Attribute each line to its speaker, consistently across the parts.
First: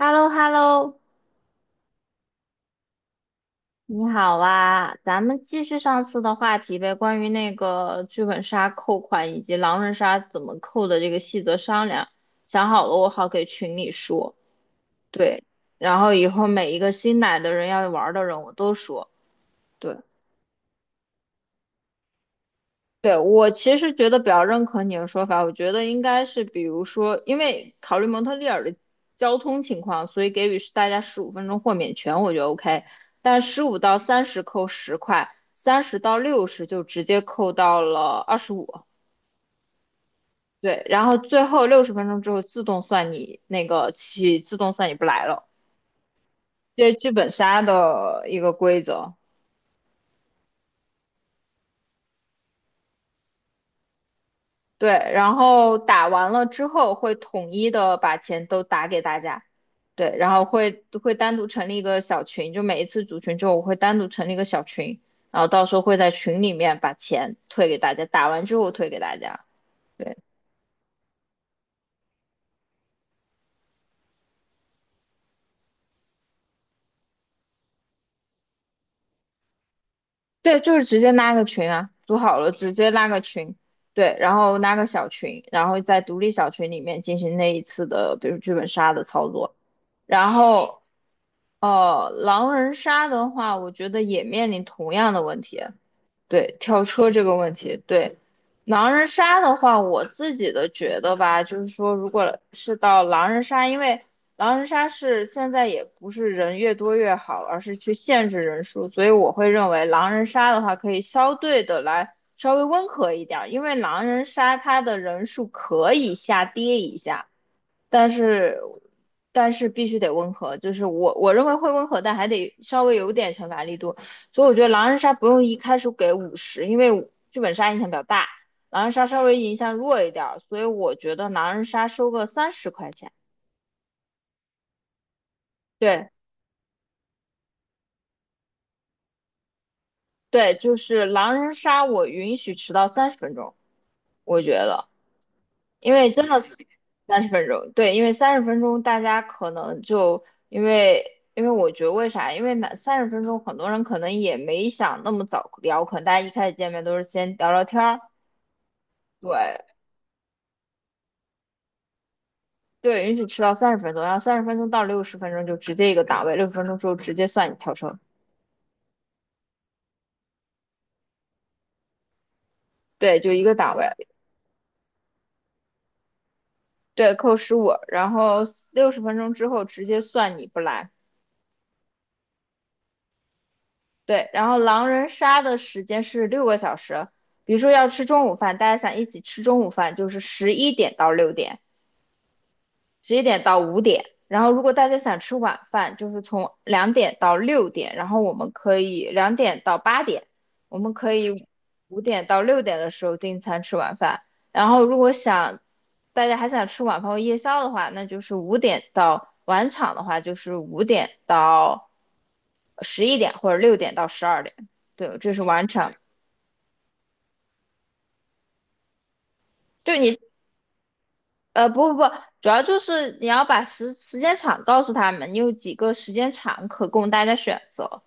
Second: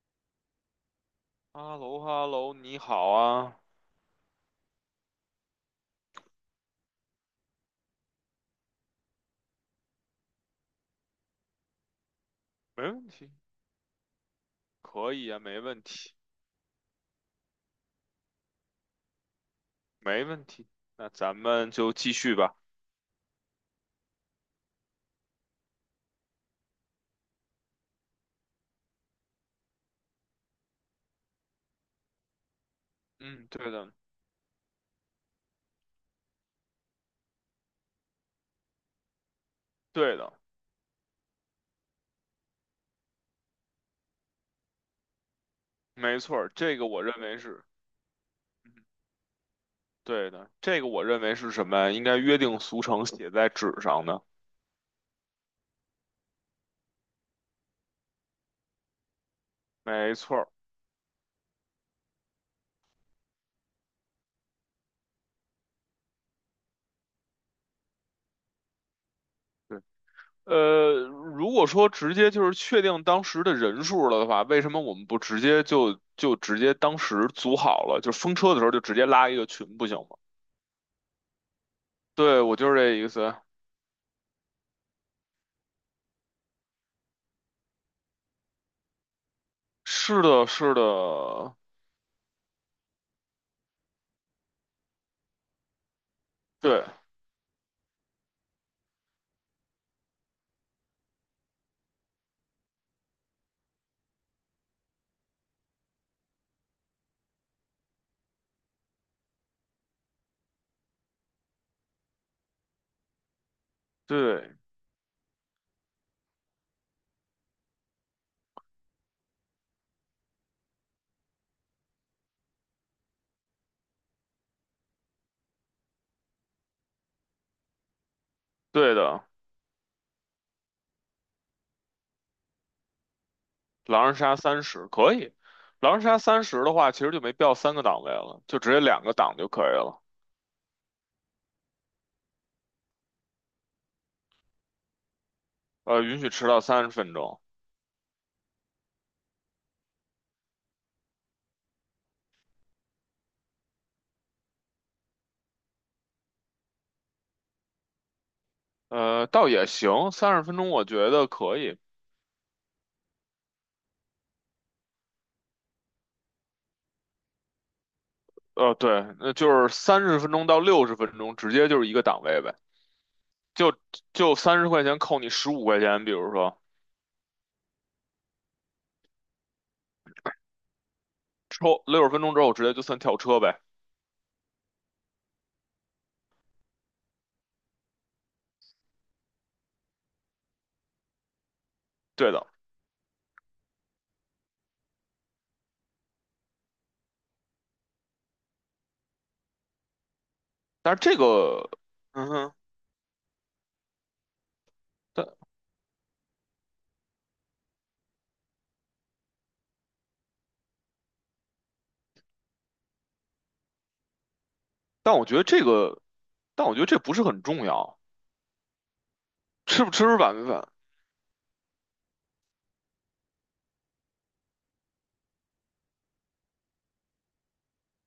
Speaker 1: h e l l o h e l l o
Speaker 2: 哈喽哈喽，你好啊，
Speaker 1: 你好啊，咱们继续上次的话题呗，关于那个剧本杀扣款以及狼人杀怎么扣的这个细则商量，想
Speaker 2: 没
Speaker 1: 好了我
Speaker 2: 问
Speaker 1: 好
Speaker 2: 题，
Speaker 1: 给群里说，
Speaker 2: 可以啊，
Speaker 1: 对，
Speaker 2: 没问
Speaker 1: 然后
Speaker 2: 题，
Speaker 1: 以后每一个新来的人要玩的人我都说，对，
Speaker 2: 没问题。那咱们就继续吧。
Speaker 1: 对，我其实觉得比较认可你的说法，我觉得应该是，比如说，因为考虑蒙特利尔的交通情况，所以给予是大家十五分钟豁免权，我觉得 OK。但
Speaker 2: 嗯，
Speaker 1: 十
Speaker 2: 对
Speaker 1: 五
Speaker 2: 的，
Speaker 1: 到三十扣十块，30到60就直接扣到了25。
Speaker 2: 对的，
Speaker 1: 对，然后最后六十分钟之后自动算你不来了，
Speaker 2: 没错儿这个
Speaker 1: 这
Speaker 2: 我
Speaker 1: 剧
Speaker 2: 认
Speaker 1: 本
Speaker 2: 为
Speaker 1: 杀
Speaker 2: 是，
Speaker 1: 的一个
Speaker 2: 嗯，
Speaker 1: 规则。
Speaker 2: 对的，这个我认为是什么呀？应该约定俗成写在纸上的。
Speaker 1: 对，然后打完了之后会统一的把钱都打给大家。
Speaker 2: 没
Speaker 1: 对，然
Speaker 2: 错
Speaker 1: 后
Speaker 2: 儿
Speaker 1: 会单独成立一个小群，就每一次组群之后，我会单独成立一个小群，然后到时候会在群里面把钱退给大家，打完之后退给大家。
Speaker 2: 对。
Speaker 1: 对
Speaker 2: 如果说直接就是确定当时的人数了的话，为什么我们不直接就直接当时组好了，就风车的时候就直接拉一个群不行吗？
Speaker 1: 对，就是直接拉个群啊，组好
Speaker 2: 对，
Speaker 1: 了
Speaker 2: 我
Speaker 1: 直
Speaker 2: 就是
Speaker 1: 接
Speaker 2: 这
Speaker 1: 拉
Speaker 2: 意
Speaker 1: 个
Speaker 2: 思。
Speaker 1: 群，对，然后拉个小群，然后在独立小群里面进行那一次的，比如剧本杀的操作。
Speaker 2: 是
Speaker 1: 然
Speaker 2: 的，是
Speaker 1: 后
Speaker 2: 的，
Speaker 1: 狼人杀的话，我觉得也面临同样的问题，对，跳
Speaker 2: 对
Speaker 1: 车这个问题，对，狼人杀的话，我自己的觉得吧，就是说，如果是到狼人杀，因为狼人杀是现在也不是人越多越好，而是去限制人数，所以我会认为狼人杀的话，可以相对的来稍微温和一点儿，因为狼人杀
Speaker 2: 对
Speaker 1: 它的人数可以下跌一下，但是但是必须得温和，就是我认为会温和，但还得稍微有点惩罚力度。所以我觉得狼人杀不用一开始给50，因为剧本杀影响比较大，狼人
Speaker 2: 对
Speaker 1: 杀稍
Speaker 2: 的，
Speaker 1: 微影响弱一点儿，所以我觉得狼人杀收个30块钱。
Speaker 2: 狼人杀三十可以，狼人
Speaker 1: 对
Speaker 2: 杀三十的话，其实就没必要3个档位了，就直接2个档就可以了。
Speaker 1: 对，就是狼人杀我允许迟到三十分钟，我觉得，因为
Speaker 2: 允
Speaker 1: 真
Speaker 2: 许
Speaker 1: 的
Speaker 2: 迟到三十分
Speaker 1: 三十
Speaker 2: 钟。
Speaker 1: 分钟，对，因为三十分钟大家可能就因为。因为我觉得为啥？因为那三十分钟，很多人可能也没想那么早聊，可能大家一开始见面都是先聊聊天儿，
Speaker 2: 倒
Speaker 1: 对，
Speaker 2: 也行，三十分钟我觉得可以。
Speaker 1: 对，允许迟到三十分钟，然后30分钟到60分钟就直接一个档位，六十分钟之后直接算你跳车。
Speaker 2: 对，那就是三十分钟到六十分钟，直接就是一个档位呗，
Speaker 1: 对，就一个
Speaker 2: 就
Speaker 1: 档位，
Speaker 2: 就30块钱扣你15块钱，比如说
Speaker 1: 对，扣十五，然后六十分钟之后直接算你不来。
Speaker 2: 抽六十分钟之后直接就算跳车呗。
Speaker 1: 对，然后狼人杀的时间是六个小时，比如说要吃中午饭，大家想一起吃中午饭，就是11点到6点；
Speaker 2: 对的，
Speaker 1: 十一点到五点。然后如果大家想吃晚饭，就是从2点到6点，然后我们可以两点到八点，我们
Speaker 2: 但是
Speaker 1: 可
Speaker 2: 这
Speaker 1: 以
Speaker 2: 个，
Speaker 1: 五点
Speaker 2: 嗯
Speaker 1: 到
Speaker 2: 哼，
Speaker 1: 六点的时候订餐吃晚饭。然后如果
Speaker 2: 但
Speaker 1: 想大家还想吃晚饭或夜宵的话，那就是五点到晚场的话，就是5点到11点或者六点到十二点。
Speaker 2: 但
Speaker 1: 对，
Speaker 2: 我
Speaker 1: 这
Speaker 2: 觉
Speaker 1: 是
Speaker 2: 得这
Speaker 1: 晚场。
Speaker 2: 个。但我觉得这不是很重要，吃不
Speaker 1: 就
Speaker 2: 吃
Speaker 1: 你
Speaker 2: 晚饭。
Speaker 1: 不不不，主要就是你要把时间场告诉他们，你有几个时间场可供大家选择。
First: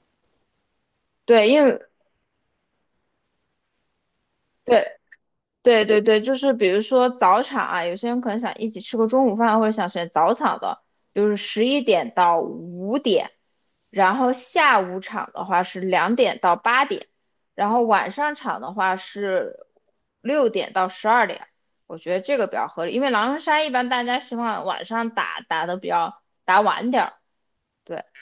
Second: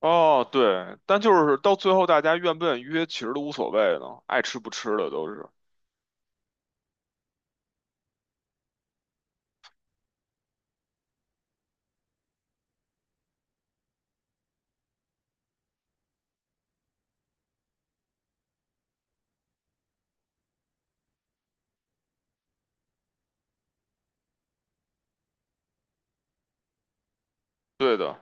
Speaker 2: 哦，对，但就
Speaker 1: 对，
Speaker 2: 是
Speaker 1: 因
Speaker 2: 到
Speaker 1: 为
Speaker 2: 最后大家愿不愿意约，其实都无所谓了，爱吃不
Speaker 1: 对
Speaker 2: 吃的都是
Speaker 1: 对对对，就是比如说早场啊，有些人可能想一起吃个中午饭，或者想选早场的，就是十一点到五点，然后下午场的话是两点到八点，然后晚上场的话是六点到十二点。我觉得这个比较合理，因为狼人杀一般大家希望晚上打打的比较打晚点。
Speaker 2: 对
Speaker 1: 对
Speaker 2: 的，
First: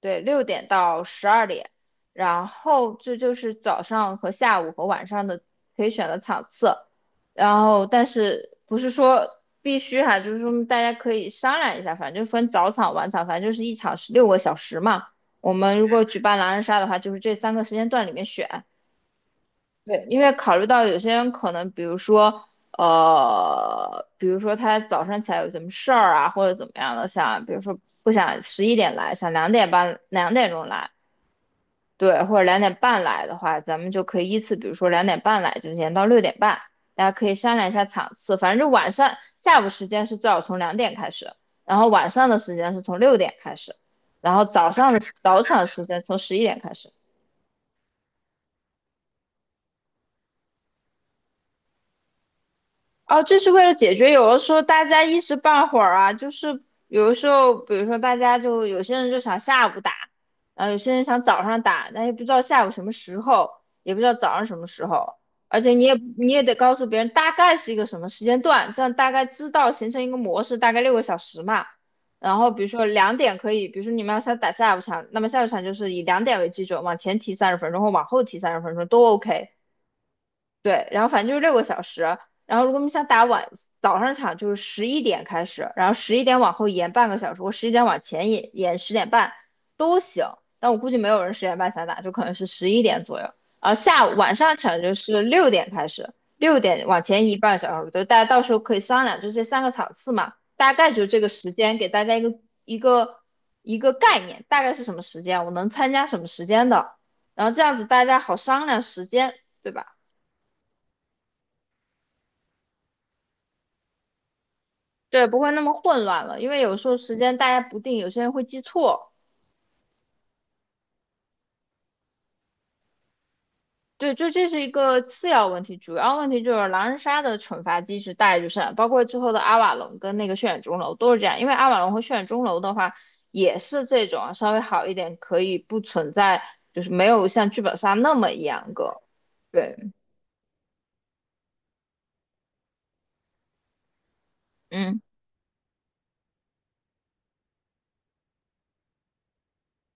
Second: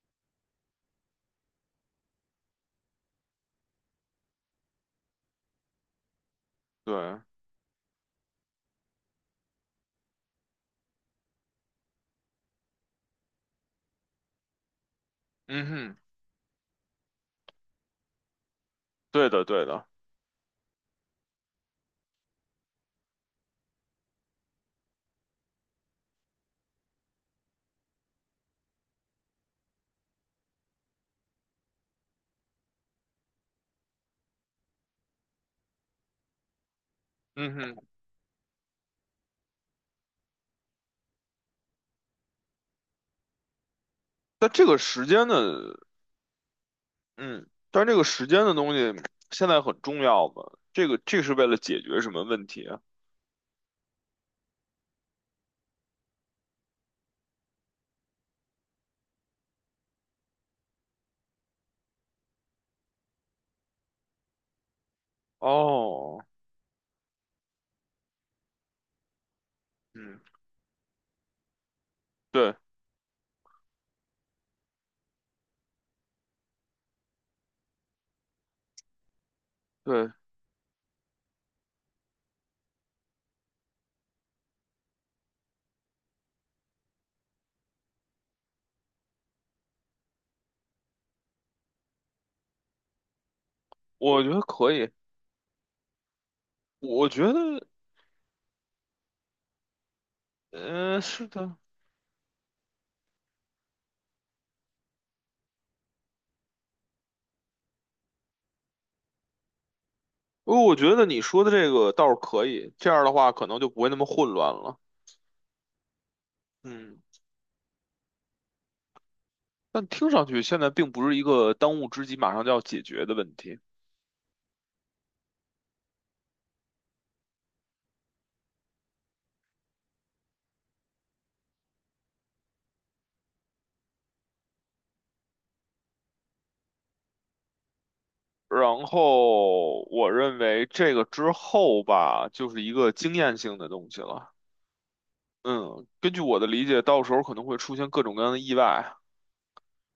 Speaker 1: 对，六点到十二点，然后这就是早上和下午和晚上的可以选的场次，
Speaker 2: 对，
Speaker 1: 然后但是不是说必须哈、就是说大家可以商量一下，反正分早场晚场，反正就是一场是六个小时嘛。我
Speaker 2: 嗯
Speaker 1: 们如
Speaker 2: 哼，
Speaker 1: 果举办狼人杀的话，就是这三个时间段里面选，
Speaker 2: 对的，对的，
Speaker 1: 对，因为考虑到有些人可能，比如说他早上起来有什么事儿啊，或者怎么样的，想，比如说不想十一点来，想2点半、2点钟来，对，或者两点半来的话，咱们就可以依次，比如说两点半来，就延到6点半，大家可以
Speaker 2: 嗯
Speaker 1: 商量一下
Speaker 2: 哼。
Speaker 1: 场次。反正就晚上下午时间是最好从两点开始，然后晚上的时间是从六点开始，然后
Speaker 2: 但这
Speaker 1: 早
Speaker 2: 个
Speaker 1: 上的
Speaker 2: 时间
Speaker 1: 早场
Speaker 2: 的，
Speaker 1: 时间从十一点开始。
Speaker 2: 嗯，但这个时间的东西现在很重要嘛？这是为了解决什么问题啊？
Speaker 1: 哦，这是为了解决，有的时候大家一时半会儿啊，就是有的时候，比如说大家就有些人就想下午打，然后有些人想早上打，但也不知道下午什么时候，也不知道早上什么时候，而且你也
Speaker 2: 哦，
Speaker 1: 你也得告诉别人大概是一个什么时间段，这样大概知道形成一个
Speaker 2: 嗯，
Speaker 1: 模式，大概六个小时嘛。然后
Speaker 2: 对
Speaker 1: 比如说两点可以，比如说你们要想打下午场，那么下午场就是以两点为基准，往前提三十分钟或往后提三十分钟都 OK。
Speaker 2: 对，
Speaker 1: 对，然后反正就是六个小时。然后如果你想打早上场，就是十一点开始，然后十一点往后延半个小时，或十一点往前延十点半都行。但我估计没有人十点半想打，就可能是十一点左右。然后下午
Speaker 2: 我觉
Speaker 1: 晚
Speaker 2: 得
Speaker 1: 上
Speaker 2: 可
Speaker 1: 场
Speaker 2: 以。
Speaker 1: 就是六点开始，六点往
Speaker 2: 我
Speaker 1: 前
Speaker 2: 觉
Speaker 1: 移半个
Speaker 2: 得，
Speaker 1: 小时，就大家到时候可以商量，就这三个场次嘛，大概
Speaker 2: 嗯，
Speaker 1: 就这
Speaker 2: 是
Speaker 1: 个时
Speaker 2: 的。
Speaker 1: 间给大家一个一个概念，大概是什么时间，我能参加什么时间的，然后这样子大家好商量时间，对吧？
Speaker 2: 哦，我觉得你说的这个倒是可以，这样的话可能就不会那么混乱了。
Speaker 1: 对，不会那么混乱了，因为有时候
Speaker 2: 嗯，
Speaker 1: 时间大家不定，有些人会记错。
Speaker 2: 但听上去现在并不是一个当务之急，马上就要解决的问题。
Speaker 1: 对，就这是一个次要问题，主要问题就是狼人杀的惩罚机制大概就是这样包括之后的阿瓦隆跟那个血染钟楼都是这样。因为阿瓦隆和血染钟楼的话，也是这种稍微好一点，可以不存在，就是没有像剧本杀那么严
Speaker 2: 然
Speaker 1: 格。
Speaker 2: 后
Speaker 1: 对，
Speaker 2: 我认为这个之后吧，就是一个经验性的东西了。
Speaker 1: 嗯。
Speaker 2: 嗯，根据我的理解，到时候可能会出现各种各样的意外，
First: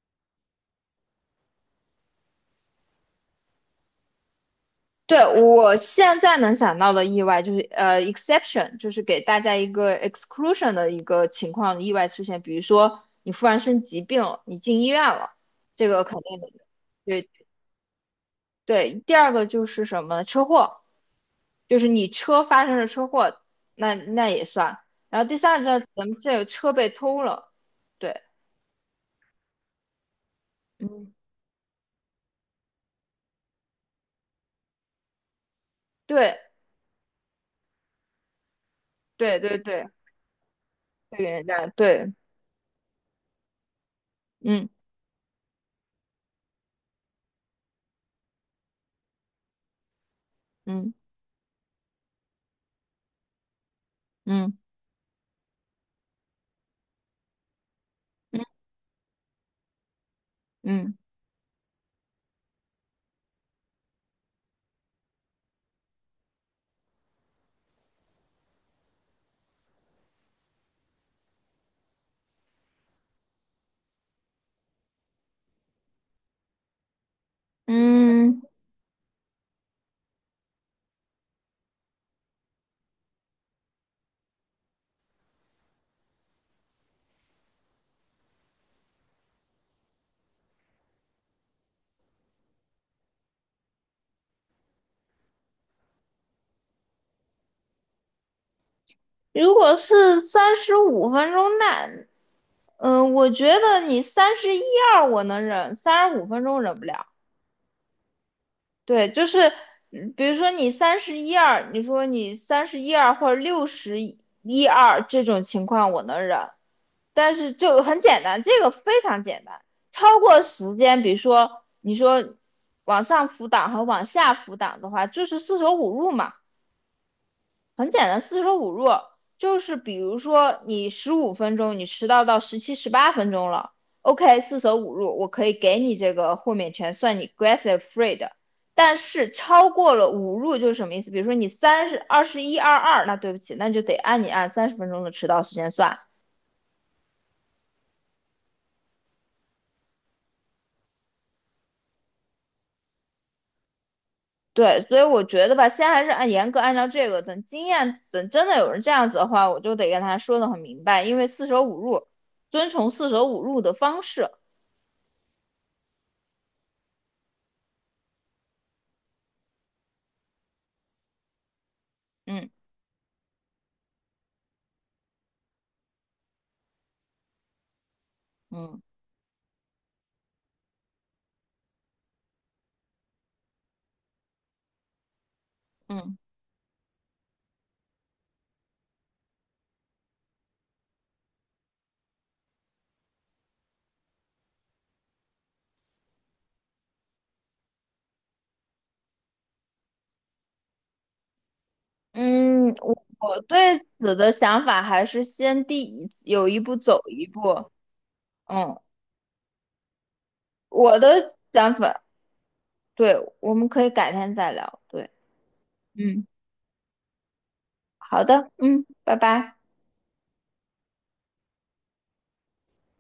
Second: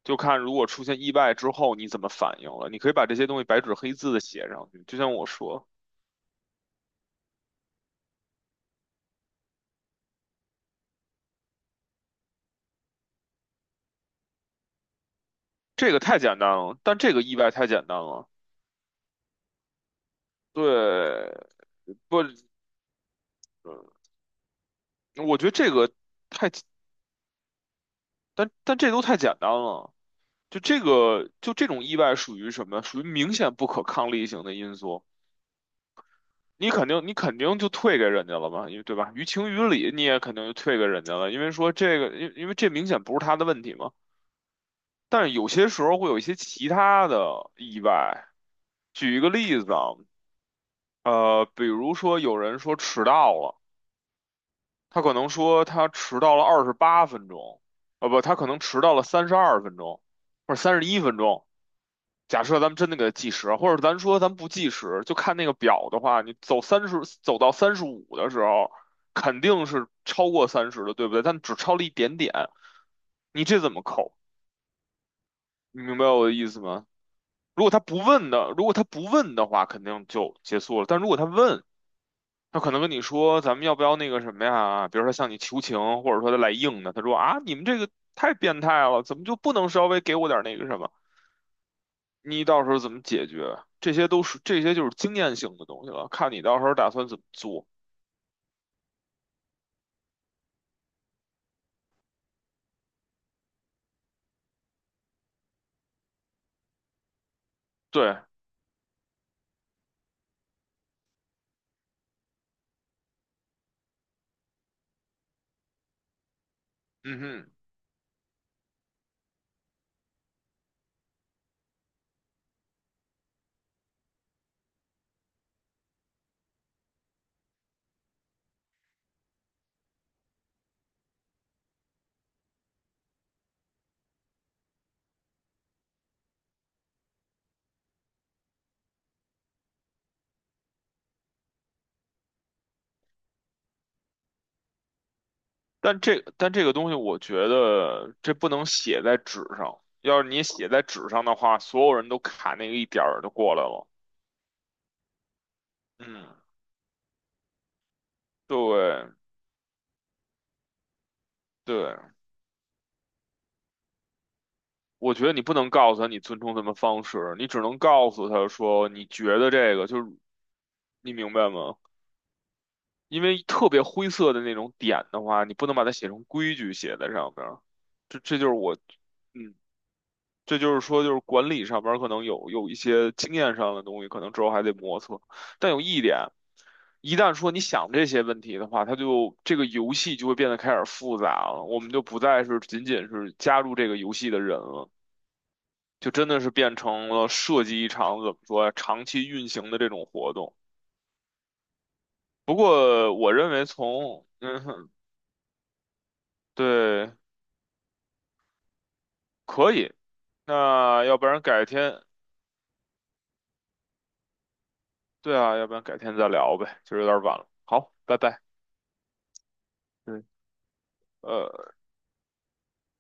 Speaker 2: 就看如果出现意外之后你怎么反应了。你可以把这些东西白纸黑字的写上去，就像
Speaker 1: 对，
Speaker 2: 我说，
Speaker 1: 我现在能想到的意外就是，exception，就是给大家一个 exclusion 的一个情况，意外出现，比如说你突然生疾病了你进医院了，这
Speaker 2: 这个
Speaker 1: 个肯
Speaker 2: 太简
Speaker 1: 定的。
Speaker 2: 单了，但这个
Speaker 1: 对
Speaker 2: 意外太简单了。
Speaker 1: 对，第二个就是什么车祸，
Speaker 2: 对，
Speaker 1: 就是你
Speaker 2: 不。
Speaker 1: 车发生了车祸，那也算。然后
Speaker 2: 我
Speaker 1: 第
Speaker 2: 觉得
Speaker 1: 三
Speaker 2: 这
Speaker 1: 个，
Speaker 2: 个，
Speaker 1: 咱们这个车被偷了，对，
Speaker 2: 但这都太简单了。
Speaker 1: 嗯，
Speaker 2: 就这种意外属于什么？属于明显不可抗力型的因素。
Speaker 1: 对
Speaker 2: 你肯定就退给人家了嘛，因为对吧？于
Speaker 1: 对
Speaker 2: 情
Speaker 1: 对
Speaker 2: 于
Speaker 1: 对，
Speaker 2: 理，你也肯定就退给人
Speaker 1: 这
Speaker 2: 家
Speaker 1: 个
Speaker 2: 了，因
Speaker 1: 人
Speaker 2: 为
Speaker 1: 家
Speaker 2: 说这个，
Speaker 1: 对，
Speaker 2: 因为这明显不是他的问题嘛。
Speaker 1: 嗯
Speaker 2: 但是有些时候会有一些其他的意外。举一个例子啊。
Speaker 1: 嗯
Speaker 2: 比如说有人说迟到了，
Speaker 1: 嗯
Speaker 2: 他可能说他迟到了28分钟。呃不，他可能
Speaker 1: 嗯
Speaker 2: 迟到了32分钟，或者三十
Speaker 1: 嗯
Speaker 2: 一分钟。假设咱们真的给它计时，或者咱说咱不计时，就看那个表的话，你走三十，走到35的时候，肯定是超过三十的，对不对？但只超了一点点，你这怎么扣？你明白我的意思吗？
Speaker 1: 嗯。
Speaker 2: 如果他不问的话，肯定就结束了。但如果他问，他可能跟你说咱们要不要那个什么呀？比如说向你求情，或者说他来硬的，他说啊，你们这个太变态了，怎么就不能稍微给我点那个什么？你到时候怎么解决？这些就是经验性的东西了，看你到时候打算怎么做。
Speaker 1: 如果是三十五分钟，那我觉得你三十一二我能忍，三十五分钟忍不了。
Speaker 2: 对，
Speaker 1: 对，就是比如说你三十一二，你说你三十一二或者六十一二这种情况我能忍，
Speaker 2: 嗯
Speaker 1: 但
Speaker 2: 哼，
Speaker 1: 是就很简单，这个非常简单。超过时间，比如说你说往上浮档和往下浮档的话，就是四舍五入嘛。很简单，四舍五入就是比如说你十五分钟你迟到到17、18分钟了，OK，四舍五入我可以给你这个豁免权，算你 grace free 的。但是超过了五入就是什么意思？比如说你三十二十一二二，那对不起，那就得按你按三十分钟的迟到时间算。
Speaker 2: 但这个东西，我觉得这不能写在纸上。要是你写在纸上的话，所有人都卡那个一点儿就过来了。
Speaker 1: 对，所以我觉得吧，先还是按
Speaker 2: 嗯，
Speaker 1: 严格按照这个，等经验，等真的有人这
Speaker 2: 对
Speaker 1: 样子的话，我就得跟他说的很明白，因为四舍五
Speaker 2: 对，
Speaker 1: 入，遵从四舍五入的方式。
Speaker 2: 我觉得你不能告诉他你尊重他们方式，你只能告诉他说你觉得这个就是，你明白吗？
Speaker 1: 嗯
Speaker 2: 因为特别灰色的那种点的话，你不能把它写成规矩写在上面儿，这就是我。
Speaker 1: 嗯
Speaker 2: 嗯，这就是说就是管理上边儿可能有一些经验上的东西，可能之后还得磨蹭。但有一
Speaker 1: 嗯。
Speaker 2: 点，一旦说你想这些问题的话，它就这个游戏就会变得开始复杂了，我们就不再是仅仅是加入这个游戏的人了，就真的是变成了设计一场怎么说呀，长期运行的这种活动。不
Speaker 1: 嗯，我
Speaker 2: 过我
Speaker 1: 我
Speaker 2: 认为
Speaker 1: 对此
Speaker 2: 从
Speaker 1: 的
Speaker 2: 嗯
Speaker 1: 想法
Speaker 2: 哼
Speaker 1: 还是先第一有一步走
Speaker 2: 对。
Speaker 1: 一步。嗯，
Speaker 2: 可以，
Speaker 1: 我
Speaker 2: 那要不
Speaker 1: 的
Speaker 2: 然改
Speaker 1: 想
Speaker 2: 天，
Speaker 1: 法，对，我们可以改天再聊。对，
Speaker 2: 对啊，要不然改天
Speaker 1: 嗯，
Speaker 2: 再聊呗，就是有点晚了。好，拜
Speaker 1: 好
Speaker 2: 拜。
Speaker 1: 的，嗯，拜拜。
Speaker 2: 嗯，呃。